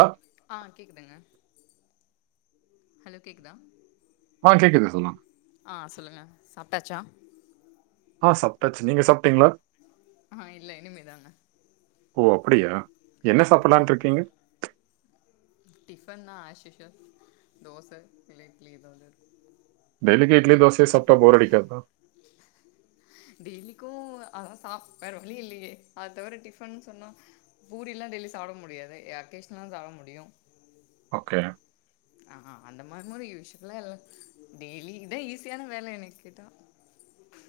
ஆ ஆ கேக்குதுங்க ஹலோ கேக்குதா ஆ கேக்குது சொல்லுங்க ஆ சொல்லுங்க சாப்ட்டாச்சா ஆ சப்ட்டாச்சு நீங்க சாப்பிட்டீங்களா ஆ இல்ல இனிமேதாங்க ஓ அப்பிடியா என்ன சாப்புலான்ட்ருக்கீங்க டிஃபன்தா ஆக்சிஸுவல் தோச இல்ல இட்லி எதாவதுருக் டெயிலிக்கி இட்லி தோசயே சாப்ட்டா போர் அடிக்காதா டெய்லிக்கு அதா சாப் அதா வேற வழி இல்லையே அததவிர டிஃபன் சொன்னா பூரியெல்லா டெய்லி சாப்புட முடியாதே அகேஷன்லதா சாப்பட முடியு ஓகே அ ஆ அந்த மார்முரி யூஸ்வல்லா எல்லா டெய்லிதா ஈஸியான வேல என்ன கேட்டா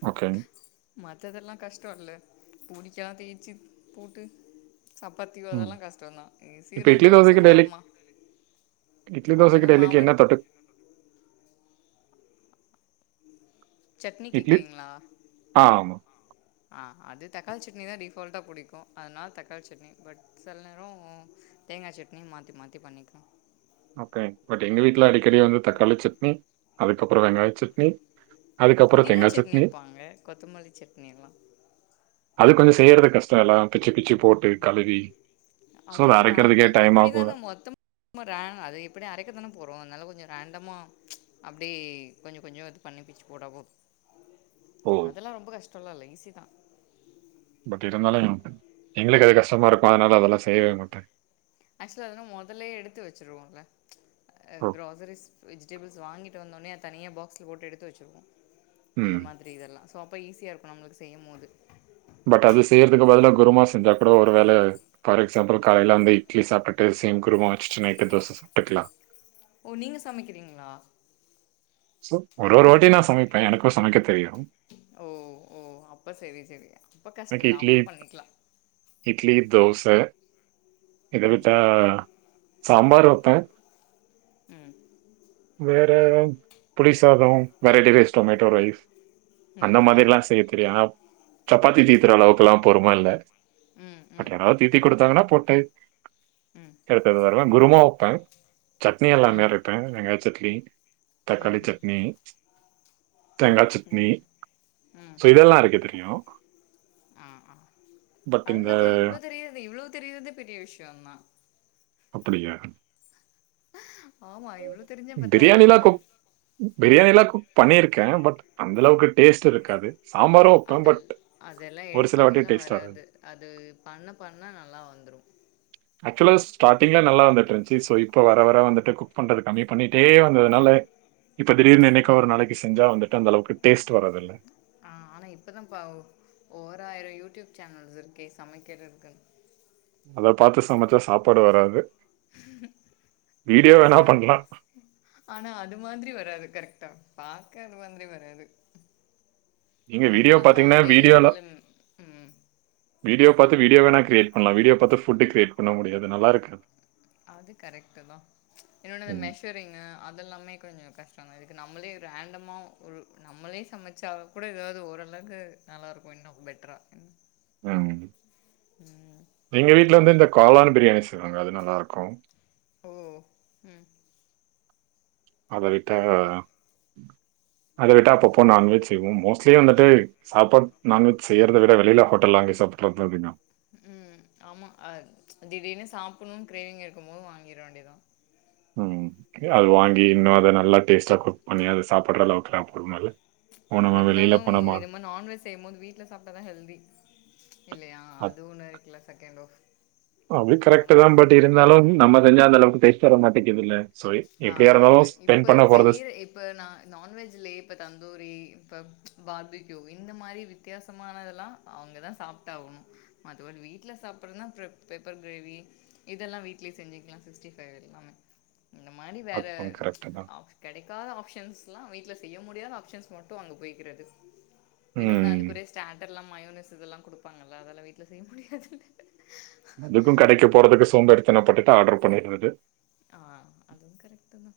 ஓகே மத்ததெல்லா கஷ்டோல்ல பூரிக்காத தேய்சு போட்டு சப்பாத்தி [unintelligible] ம். தெல்லா கஷ்டம்தா இப்ப ஈசில்லா இட்லி, தோசைக்கு தோச டெய்லி மாவ்மா இட்லி தோசைக்கி டெய்லிக்கி என்ன தொட்டுக் சட்னி இட்லி கேக்குறீங்களா ஆ ஆமா. ஆ அது தக்காளி சட்னி தா டிஃபால்ட்டாக புடிக்கு அதனால தக்காளி சட்னி பட் சில நேரோ தேங்காய் சட்னி மாத்தி மாத்தி பண்ணிக்குவோ ஓகே பட் எங்க வீட்ல அடிக்கடி வந்து தக்காளி சட்னி அதுக்கப்புறோ வெங்காய சட்னி அதுக்கப்புறம் புதினா தேங்காய் சட்னி வைப்பாங்க கொத்தமல்லி சட்னில்லா அது கொஞ்சோ செய்யறது கஷ்டோல்லா பிச்சு பிச்சு போட்டு கழுவி ஸோ அது அத என்ன நால் அரைக்கிறதுக்கே பே டைம் ஆகும். இப்பிடிதான மொத்தமா ம்மர அது எப்படி அரைக்கத்தான போறோ அதனால கொஞ்சோ ரேண்டமா அப்டே கொஞ்சே கொஞ்சோ இது பண்ணி பிச்சு போடவோ ஓ! அதெல்லா ரொம்ப கஷ்டோலால்ல ஈசிதா பட் இருந்தாலு எங்களுக்கு அது கஷ்டமாருக்கு அதனால அதெல்லா செய்யவே மாட்டே ஆக்சுவல அதலா மொதலயே எடுத்து வச்சருவோம்ல அ ஓ! கிரோசரிஸ் வெஜிடபிள்ஸ் வாங்கி ட்டு வந்தோனயே அத தனியா பாக்ஸ்ல போட்டு எடுத்து வச்சிருவோ ம். அந்த மாத் திரி இதெல்லா சோ அப்ப ஈஸியா இருக்கு நம்மளுக்கு செய்யும் போது பட் அது செய்யறதுக்கு பதிலா குருமா செஞ்சா கூட ஒரு வேல ஃபார் எக்ஸாம்பிள் காலையில அந்த இட் இட்லி சாப்டுட்டு சேம் குருமா வச்சுட்டு நைட்டு தோச சாப்டுக்கலா ஓ நீங்க சமைக்கிறீங்களா ஒரு ஒரு வாட்டி நா சமைப்பே எனக்கு சமைக்க தெரியு ஓ ஓ அப்ப செரி செரி அப்ப எனக்கு கஷ்டோ தா இட்லி அப்ப பண்ணிக்கலா இட்லி தோச இத ம் விட்டா சம்பார் வப்ப ம் வேற புளி சாதோ வெரைட்டி ரைஸ் டொமேட்டோ ரைஸ் ம் அந்த ம் மாதிரியெல்லா செய்ய தெரியு சப்பாத்தி தீத்துற அளவுக்கெல்லா பொருமல்ல ம் பட் ம் யாராவது தீத்தி குடுத்தாங்கன்னா போட்டு ம் எடுத்ததுருலா குருமா வைப்பே சட்னி எல்லாமே ம் அரைப்பே வெங்காயே சட்னி ம் தக்காளி சட்னி தேங்காய் ஓ சட்னி சோ இதெல்லா அரைக்க தெரியு ம் ம் ஆ இந்த அதெல்லா தெரியு இவ்ளோ தெரியிரறதே இவ்ளோவு தெரியிறதே பெரிய விஷ்யோ தா அப்பிடியா ஆமா இவ்ளோ தெரிஞ்சா பத்தாதா என்ன பிரியாணில்லா குக் பண்ணியிருக்கே பட் அந்தளவுக்கு டேஸ்ட்ருக்காது சாம்பாரு வெப்பே அதல் பட் அதெல்லா ஒரு எடுத்த சில வாட்டி ஒடனேலா டேஸ்ட் வராது அது பண்ண பண்ண நல்லா வந்துரு ஆக்சுவலா ஸ்டார்டிங்லா நல்லா வந்துட்டு இருந்துச்சு ஸோ இப்போ வர வர வந்துட்டு பண்றது கம்மி பண்ணிட்டே வந்ததுனால இப்ப திடீர்னு என்னைக்கோ ஒரு ஆ நாளைக்கு செஞ்சா வந்துட்டு அந்தளவுக்கு டேஸ்ட் வராதுல்ல ஆ ஆனா இப்பதா பாவ் ஓராயிரம் யூடியூப் சேனல்ஸ் இருக்கே சமைக்கிறதுக்குனு அத பார்த்து சமைச்சா சாப்பாடு வராது வீடியோ இப்ப வேணா சொல்லல பண்ணலாம் ஆனா அது மாதிரி வராது கரெக்டா பாக்க அது மாதிரி வராது நீங்கள் என்னனா வீடியோ நம்ம பார்த்தீங்கன்னா அதே வீடியோவில் இதுல ம் வீடியோ பாத்து வீடியோ வேணா கிரியேட் பண்ணலா வீடியோ பாத்து ஃபுட் கிரியேட் பண்ண முடியாது நல்லா இருக்காது அது கரெக்ட்டு தா என்னொடது ம் மெஷ் டரிங்கு அதெல்லாமே கொஞ்சோ கஷ்டந்தா இதுக்கு நம்மளே ரேண்டமா ஒரு நம்மளே சமைச்சா கூட எதாது ஓரளவுக்கு நல்லாயிருக்கு இன்னு பெட்டரா ம் ம் எங்க வீட்டுல வந்து இந்த காளான் பிரியாணி செய்வாங்க அது நல்லாருக்கு ஓ ம் அத விட்டா பரவாயில்லையே அத விட்டா அப்பப்போ நான் வெஜ் செய்வோ மோஸ்ட் லி வந்துட்டு சாப்பாடு நான் வெஜ் செய்யறத விட வெளியில ஹோட்டல்ல வாங்கி சாப்பிட்றதுதா அதிகோ ம் ஆமா அது திடீர்னு சாப்பிடணும்னு கிரேவிங் இருக்கு போது வாங்கிட வேண்டிதா ம் அது வாங்கி இன்னு அத நல்லா டேஸ்ட்டா குக் பண்ணி அது சாப்பிடுற அளவுக்குலா பொரும இல்ல இருந்தாலு இத மாரி நான் வெஜ் செய்யு போது வீட்டுல சாப்பிட்டாதா ஹெல்தி இல்லையா அத் அது ஒன்னு இருக்குல செகண்ட் ஆஃப் அது கரெக்ட்டு தா நான்வெஜ் பட் இருந்தாலு நம்ம செஞ்சா அந்த அளவுக்கு டேஸ்ட் வர மாட்டேக்கிதுல்ல சோ எப்டியா இருந்தாலு ஸ்பெண்ட் பண்ண போறது இப்போ நா நான் வெஜ்லேயே இப்போ தந்தூரி இப்போ பார்பிகியு இந்த மாரி வித்தியாசமானதெல்லா அவுங்கதா சாப்பிட்டாகணு மத்தபடி வீட்ல சாப்பிட்றதுனா பெப் பெப்பர் கிரேவி இதெல்லா வீட்லயே செஞ்சுக்கலா சிக்ஸ்டி ஃபைவ் எல்லாமே இந்த மாரி வேற அதுவும் கரெக்ட் தான். ஆஃப் கிடைக்காத ஆப்ஷன்ஸ்லா வீட்டுல செய்ய முடியாத ஆப்ஷன்ஸ் மட்டு அங்க போய்கிறது இன்னொன்னு ம். அதுக்குறிய ஸ்டேட்டர்ல்லா மயோனிஸ் இதெல்லா குடுப்பாங்கல்ல அதெல்லா வீட்டுல செய்ய முடியாது அதுக்கு கடைக்கு போறதுக்கு சோம்பேறித்தனோ பட்டுட்டு ஆர்டர் பண்ணிடுறது ஆ அதுவு கரெக்ட்டு தா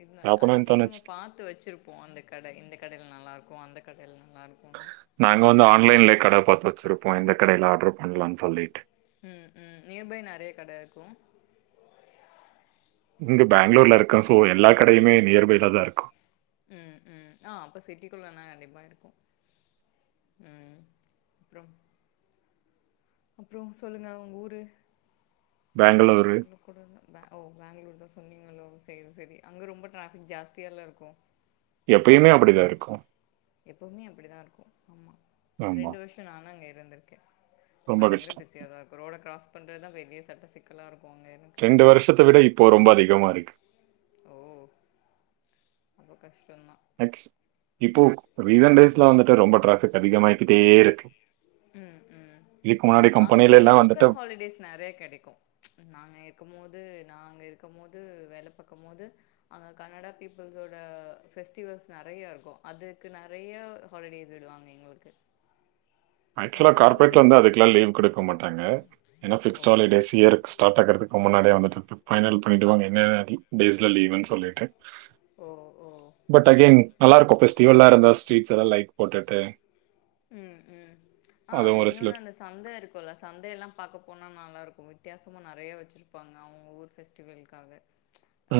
இருந்தாயு சாப்பிடணும்னு அதுக்கு என்னமோ தோணுச்சு. பாத் த்து வச்சிருப்போ அந்த கடை இந்த கடையில நல்லா இருக்கு அந்த கடையில நல்லா இருக்குனு நாங்க வந்து ஆன்லைன்ல கடை பாத்து வச்சிருப்போம் எந்த கடையில ஆர்டர் பண்ணலானு சொல்லிட்டு ம் ம் நியர் பை நறையா கடை இருக்கு இங்க பெங்களூர்ல இருக்க சோ எல்லா கடையுமே நியர் பைல தா இருக்கு ம் ம் ஆ அப்ப சிட்டிக்குள்ளனா கண்டிப்பா இருக்கு ம் அப்புறோ அப்புறோ சொல்லுங்க உங்க ஊரு ஓ ஊரு பெங்களூரு சொல்ல கூட ஓ பேங்களூர் தா சொன்னீங்களோ சேரி சேரி அங்க ரொம்ப ட்ராஃபிக் ஜாஸ்தியால இருக்கு [inaudible] எப்பயுமே அப்டிதா இருக்கு எப்பவுமே அப்டித்தா இருக்கு ஆமா ஆமா. ரெண்டு வருஷோ நானு அங்க இருந்திருக்கே ரொம்ப பயங்கர கஷ்டம். பிஸியா தா இருக்கு ரோட கிராஸ் பண்றதுதா பெரிய சட்ட சிக்கலா இருக்கு அங்க எனக்கு ரெண்டு வருஷத்தை விட இப்போ ரொம்ப அதிகமா இருக்கு ஓ அப்ப கஷ்டந்தா நக்கி இப்போ ரீசன்ட் டேஸ்ல வந்துட்டு ரொம்ப டிராபிக் அதிகமாயிக்கிட்டே இருக்கு ம் ம் இதுக்கு முன்னாடி அங்க கம்பெனில எல்லாம் வந்துட்டு லோக்கல் ஹாலிடேஸ் நெறைய கிடைக்கு நாங்க இருக்கு போது நா அங்க இருக்கும் போது வேல பார்க்கும் போது அங்க கனடா பீப்புள்ஸோட பெஃஸ்டிவல்ஸ் நெறைய இருக்கு அதுக்கு நெறைய ஹாலிடேஸ் விடுவாங்க எங்குளுக்கு ஆக்சுவலா கார்பரேட் வந்து அதுக்குலா லீவ் குடுக்க மாட்டாங்க ஏன்னா ஓ பிக்ஸ்ட்டு ஹாலிடேஸ் இயரு ஸ்சாட் ஆக்கறதுக்கு முன்னாடியே வந்துட்டு இருப்ப பைனல் பண்ணிட்டு வாங்க என்ன டேஸ்ல லீவுன் சொல்லிட்டு ஓ ஓ பட் அகெயன் நல்லா இருக்கும் ஃபெஸ்டீவலா இருந்தா ஸ்சீட்லலா லைட் போட்டுட்டு உம் உம் ஆ அதுவும் ஒரு என்னோட சில அந்த சந்த இருக்கும்ல்ல சந்தையெல்லாம் பாக்க போனால் நல்லாக்கும் வித்தியாசும் நிறையா வெச்சுருப்பாங்க அவங்க ஊர் ஃபெஸ்டிவலக் காக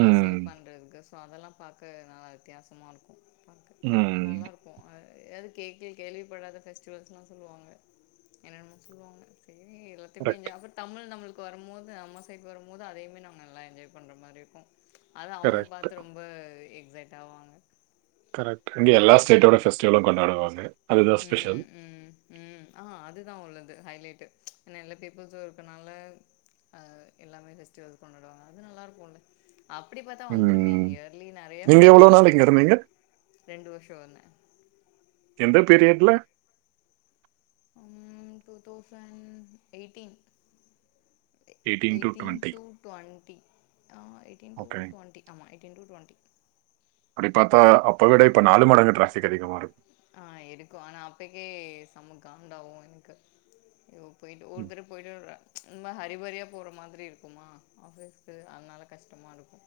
ம் சீல் பண்றதுக்கு சோ அதெல்லாம் பாக்க நல்லா வித்தியாசமா இருக்கு பாக்க ம் நல்லாயிருக்கு எதாவது கேக்க கேள்விப்படாத ஃபெஸ்டிவல்ஸ்லா சொல்லுவாங்க என்னென்னமோ சொல்லுவாங்க சரி எல்லாத்தையுமே கரெக்ட் ஞாப தமிழ் நம்மளுக்கு வரும்போது அம்மா சைட்க்கு வரும்போது அதையமே நாங்க நல்லா என்ஜாய் பண்ற மாதிரி இருக்கு அதா அவங்க கரெக்ட் பாத்து ரொம்ப எக்ஸைட் ஆவாங்க கரெக்ட் இங்க எல்ல ஸ்டேட்டோடஃபஸ்டிவலும் கொண்டாடுவாங்க அதுதான் ஸ்பெஷல் உம் உம் ம் ஆ அதுதா உள்ளது ஹைலேட்டு ஏன்னா எல்லா பீப்புள்சு இருக்கனால அஹ எல்லாமே ஃபெஸ்டிவல்ஸ் கொண்டாடுவாங்க அது நல்லா இருக்குல அப்டி பாத்தா வந்துருமே ம் இயர்லி நெறைய நீங்க எவ்வளவு பெஸ்டிவல்ஸ் நாள் இங்க வந்துரு இருந்தீங்க ரெண்டு வருஷோ வந்த எந்த பீரியட்ல உம் two thousand eighteen to eighteen twenty two twenty ஆ எயிட்டீன் டூ ஓகே டுவண்டி ஆமா எயிட்டீன் டூ டுவண்டி அப்டி பாத்தா அப்ப விட இப்ப நாலு மடங்கு டிராபிக் அதிகமாருக் ஆ எதுக்கு ஆனா அப்பக்கே சம்ம காண்டாவு எனக்கு ஓ போயிட்டு ஒருதர [unintelligible] ரொம்ப ஹரிபரியா போற மாதிரி இருக்குமா ஆஃபீஸ்க்கு அதனால கஷ்டமா இருக்கு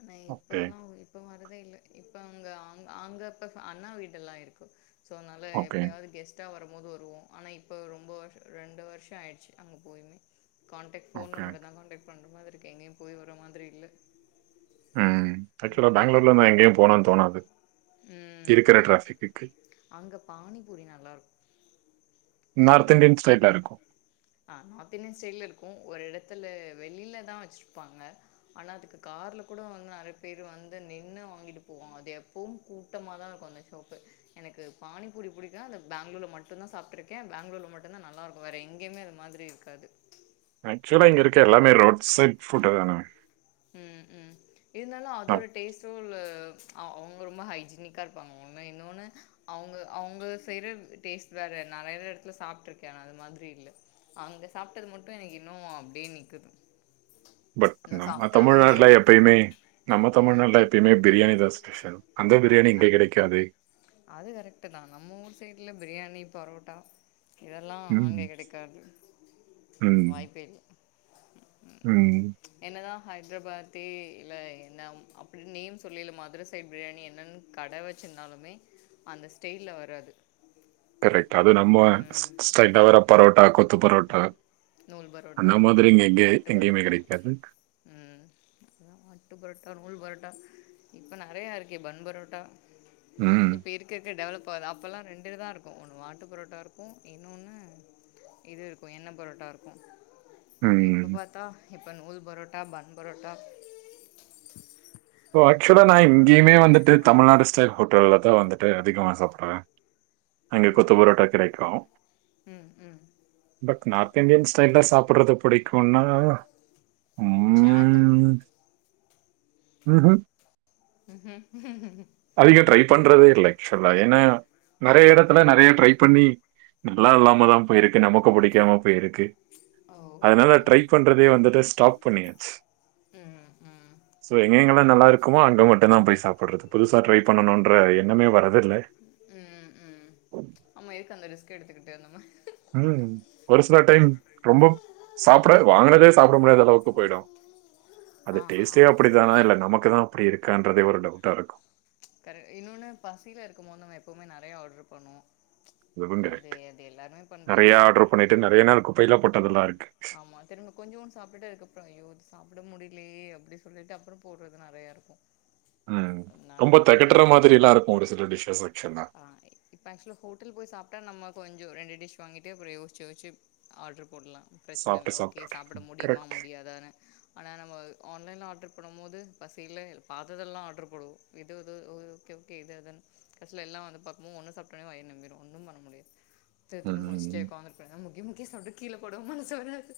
ஆனா ஓகே இப்பல்லா இப்ப வரதே இல்ல இப்ப அவங்க அங்க பிக்காஸ் அண்ணா வீடெல்லா இருக்கு சோ அதனால ஓகே எப்பவாது கெஸ்ட் டா வரும்போது வருவோ ஆனா இப்ப ரொம்ப வருஷோ ரெண்டு வருஷ ஆயிடுச்சு அங்க போயுமே காான்டெக்ட் ஃபோன்ல ஓகே மட்டுதா கான்டெக்ட் பண்ற மாதிரி இருக்கு எங்கயு போய் வர மாதிரி இல்ல ம் ஆக்சுவலா ம் பெங்களூர்லந்தா எங்கயு போனான் தோணாது ம் இருக்கிற ம் ட்ராஃபிக்குக்கு அங்க பானிபூரி நல்லா ஒரு நார்த் கடையில இந்தியன் ஸ்டைலில் இருக்கும் ஆ நார்த் இன்டியன் ஸ்டைல்ல இருக்கு ஒரு எடத்துல வெளியிலதா வெச்சிருப்பாங்க ஆனா அதுக்கு கார்ல கூட வந்து நெறைய பேரு வந்து நின்னு வாங்கிட்டு போவாங்க அது எப்பவு கூட்டமாக தா இருக்கு [unintelligible] ஓகே எனக்கு பானிபூரி புடிக்கு அந்த பெங்களூர்ல மட்டு தா சாப்டுட் கே பெங்களூர்ல மட்டும்தா நல்லா இருக்கு வேற எங்கயுமே அது மாதிரி இருக்காது ஆக்சுவலா இங்க இருக்க எல்லாமே ரோட் சைட் ஃபுட்ட தானே உம் உம் இருந்தாலு நம் அதோட டேஸ்ட்டு உள்ள அவங்க ரொம்ப ஹைஜீனிக்கா இருப்பாங்க ஒன்னு இன்னொன்னு அவங்க அவங்க செய்ற டேஸ்ட் வேற நெறைய எடத்துல சாப்ட்டு இருக்கே அது மாதிரி இல்ல அங்க சாப்ட்டது மட்டு எனக்கு இன்னு அப்டியே நிக்குது இன்னு சாப் தமிழ்நாட்ல எப்பயுமே நம்ம ம் தமிழ்நாட்ல எப்பயமே பிரியாணிதா ஸ்பெஷல் அந்த ஆ பிரியாணி நா இங்க கெடை க்காது அது கரெக்ட்டுதா நம்ம ஊர் சைட்ல பிரியாணி பரோட்டா இதெல்லா ம். ஆங்கே கெடைக்காது ம். வாய்ப்பே இல்ல ம். அதுக்கு என்னதா ஹைத்ராபாத்தி இல்ல என்ன அப்புடின் நேம் சொல்லயில மதுர சைட் பிரியாணி என்னன்னு கடை வெச்சுந்தாலுமே அந்த ஸ்டெய்ல வராது கரக்ட் அது நம்ம ஸ் ம் ஸ்டைல்ல வர பரோட்டா கொத்து பரோட்டா நூல் பரோட்டா அந்த மாதிரி இங்க எங்க ஆட்டு எங்கேயுமே பரோட்டா கெடைக்காது ம் இப்பலா அட்டு பரோட்டா நூல் பரோட்டா இப்போ நெறைய இருக்கே பன் பரோட்டா ம் இப்போ இருக்க இருக்க டெவலப் ஆகுது அப்பெல்லா ரெண்டு தா இருக்கு ஒன்னு வாட்டு பரோட்டா இருக்கு இன்னோனு இது இருக்கு எண்ண பரோட்டா இருக்கு இப்ப ம். பாத்தா இப்ப நூல் பரோட்டா பன் பரோட்டா இப்போ ஆக்சுவலா நா இங்கேயுமே வந்துட்டு தமிழ்நாடு ஸடைல் ஹோட்டல்லதா வந்துட்டு அதிகமா சாப்பிட்றே அங்கே ம் கொத்து பரோட்டா கிடைக்கு ம் ம் பட் நார்த் இன்டியன் ஸ்டைல் சாப்பிட்றது புடிக்குன்னா சாட்டு ம் ம் ம் ம் அதிகோ ட்ரை பண்றதே இல்ல ஆக்ச்வலா ஏனா நெறைய எடத்துல நெறைய ட்ரை பண்ணி நல்லா இல்லாமதா போயிருக்கு நமக்கு புடிக்காம போயிருக்கு ஓ ஓ அதனால ட்ரை பண்றதே வந்துட்டு ஸ்டாப் பண்ணியாச்சு ம் ம் ஸோ எங்கெங்கலா நல்லா இருக்குமோ அங்க மட்டுமந்தா போய் சாப்பட்றது புதுசா ட்ரை பண்ணணூன்ற எண்ணமே வரது இல்ல ம் ம் ஆமா எதுக் அந்த ரிஸ்க் எடுத்துக்கிட்டு அந்தமா ம் ஒருசில டைம் ரொம்போ சாப்பிட வாங்குனதே சாப்பிட முடியாத அளவுக்கு போயிடு ஆ அது டேஸ்ட்டே ஆமா அப்படி தானா இல்ல நமக்குதா அப்படி இருக்கான்றதே ஒரு டவுட்டா இருக்கு கரெ இன்னொனு பசியில இருக்கும் மோ நம்ம எப்பவுமே நெறையா ஆட்ரு பண்ணுவோ அதுவும் அது கரெக்ட். அது எல்லாருமே நெறைய பண்றதுதா ஆர்டர் பண்ணிட்டு நெறைய நாள் குப்பைல்ல போட்டதெல்லா இருக்கு ஆமா திரும்ப கொஞ்சூன் சாப்டுட்டு அதுக்கப்பறோ ஐயோ இது சாப்பிட முடிலயே அப்டி சொல்லிட்டு அப்புறோ போட்றது நெறைய இருக்கு ம் அதனால ரொம்ப நாங்க தெகட்டுற மாதிரி எல்லா இருக்கு ஒரு சில டிஷ்சஸ் ஆக்ச்வலா ஆ இப்போ ஆக்ச்வல ஹோட்டல் போய் சாப்ட்டா நம்ம கொஞ்சு ரெண்டு டிஷ் வாங்கிட்டு அப்ற யோஸ்ச்சு யோஸ்ச்சு ஆட்ரு போட்லா ப்ரெச்ன சாப்பிட்டு இல்ல ஓகே சாப்பிட்டு. சாப்பட முடியுமா கரெக்ட். முடியாதானு ஆனா நம்ம ஆன்லைன்ல ஆட்ரு பண்ணுமோது பசியில பாத்ததெல்லா ஆட்ரு போடுவோ இது எதோ ஓ ஓகே ஓகே இது அதுன்னு கட்சில எல்லா வந்து பாக்குமோ ஒன்னு சாப்ட்டோனே வயிறு நெம்பிரு ஒன்னும் பண்ண முடியாத் தெ திரும் [unintelligible] ம். சேர் உக்காந்துட்டு முக்கி முக்கி சாப்ட்டு கீழ போடவு மனசு வராது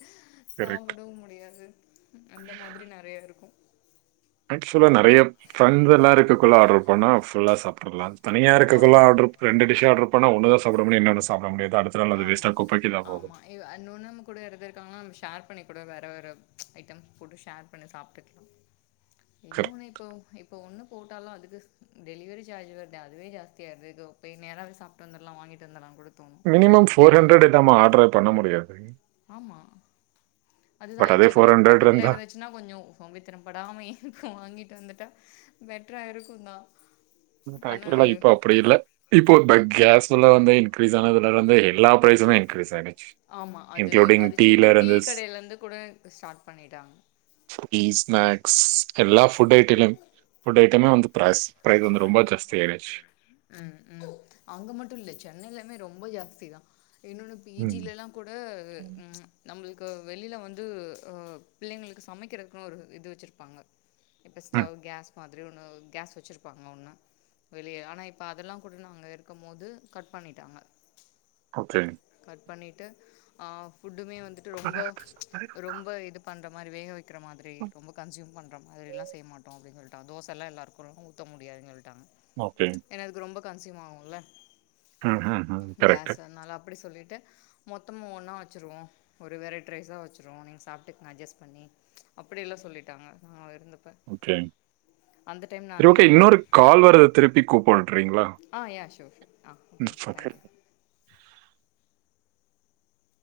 கரெக்ட். சாப்பிடவு முடியாது அந்த மாதிரி நெறைய இருக்கு ஆக்சுவலா நெறைய ஃப்ரெண்ஸெல்லா இருக்கக்குள்ள ஆட்ரு பண்ணா ஃபுல்லா சாப்ட்றலா தனியா ஆ இருக்கக்குள்ள ஆட்ரு ரெண்டு டிஷ் ஆட்ரு பண்ணா ஒன்னுதா சாப்பிட முடியு இன்னொன்னு சாப்பிட முடியாது அடுத்த நாள் அது ஆமா. வேஸ்டா குப்பைக்குதா போகும் ஆமா. இ அன் இன்னொன் நம் கூட யாராது இருதுக்காங்கனா நம்ம ஷேர் பண்ணி கூட வேற வேற ஐட்டம் ஃபுட்டு ஷேர் பண்ணி சாப்ட்டுக்லா கரெக்ட். இன்னொன்னு இப்போ இப்போ ஒன்னு போட்டாலு அதுக்கு டெலிவரி ஜார்ஜ் வ அதுவே ஜாஸ்த்தியா இருது இதோ போய் நேரா சாப்ட்டு வந்துரலா வாங்கிட்டு வந்துரலா கூட தோணு மினிமம் ஃபோர் ஹண்ட்ரட் இல்லாம ஆர்டரே பண்ண முடியாது ஆமா அதுதா பட் அதே இக்கு நம்ம பக்கத்துல இருந்தா இருந்துச்சு ன்னா கொஞ்சோ சோம்பேறிதனம் படாம இருக்கு வாங்கிட்டு வந்துட்டா பெட்ரா இருக்குந்தா ஆக்சுவலா இப்ப அப்டி இல்ல இப்போ கேஸ்ல வந்து இன்கிரீஸ் ஆனதுல இருந்து எல்லா ப்ரைசுமே இன்கிரீஸ் ஆகிடுச்சி ஆமா அது அது சின்ன டீ கடைல இருந்து கூட ஸ்டார்ட் பண்ணிட்டாங்க டீ ஸ்நாக்ஸ் எல்லா ஃபுட் ஐட்டிலும் ஃபுட் ஐட்டமே வந்து பிராஸ் ப்ரைஸ் வந்து ரொம்ப ஜாஸ்தி ஆயிடுச்சு. [unintelligible] ம் ம் அங்க மட்டு இல்ல சென்னையிலமே ரொம்ப ஜாஸ்தி தா இன்னொன்னு பி ம். ஜிலல்லா கூட நம்மளுக்கு வெளில வந்து அ பிள்ளைங்களுக்கு சமைக்கிறது அப்றோ ஒரு இது வச்சிருப்பாங்க இப்ப ம். ஸ்டவ் கேஸ் மாதிரி ஒன்னு கேஸ் வச்சிரு ப்பாங்க ஒண்ணு வெளிய ஆனா இப்ப அதெல்லா கூட நா அங்க இருக்கும் போது கட் பண்ணிட்டாங்க ஓகே கட் பண்ணிட்டு அ ஃபுட்டுமே வந்துட்டு ரொம்ப ரொம்ப இது பண்ற மாரி வேக வைக் க்கிற மாதிரி ரொம்ப கன்சூம் பண்ற மாதிரில்லா செய்யமாட்டோ அப்டின்னு சொ தோசல்லா எல்லாருக்கு ஊத்த முடியாதுன்னு சொல்ட்டாங்க ஓகே ஏனா அதுக்கு ரொம்ப கன்ஸ்யூம் ஆகும்ல ம். ம். ம். கரெக்ட். கேஸ் அதனால அப்டி சொல்லிட்டு மொத்தமு ஒன்னா வச்சுருவோ ஒரு வெரைட் ரைஸ்ஸா வச்சுருவோ நீங்க சாப்ட்டுக்கங்க அட்ஜஸ்ட் பண்ணி அப்டியெல்லா சொல்லிட்டாங்க நா இருந்த ஓகே சரி அங்க ஓகே இருந்தே இன்னொரு கால் வருது திருப்பி கூப்புட்றீங்களா ஆ யா ஷோர் ஷோர் ஆ ஓகே தேங்க் யூ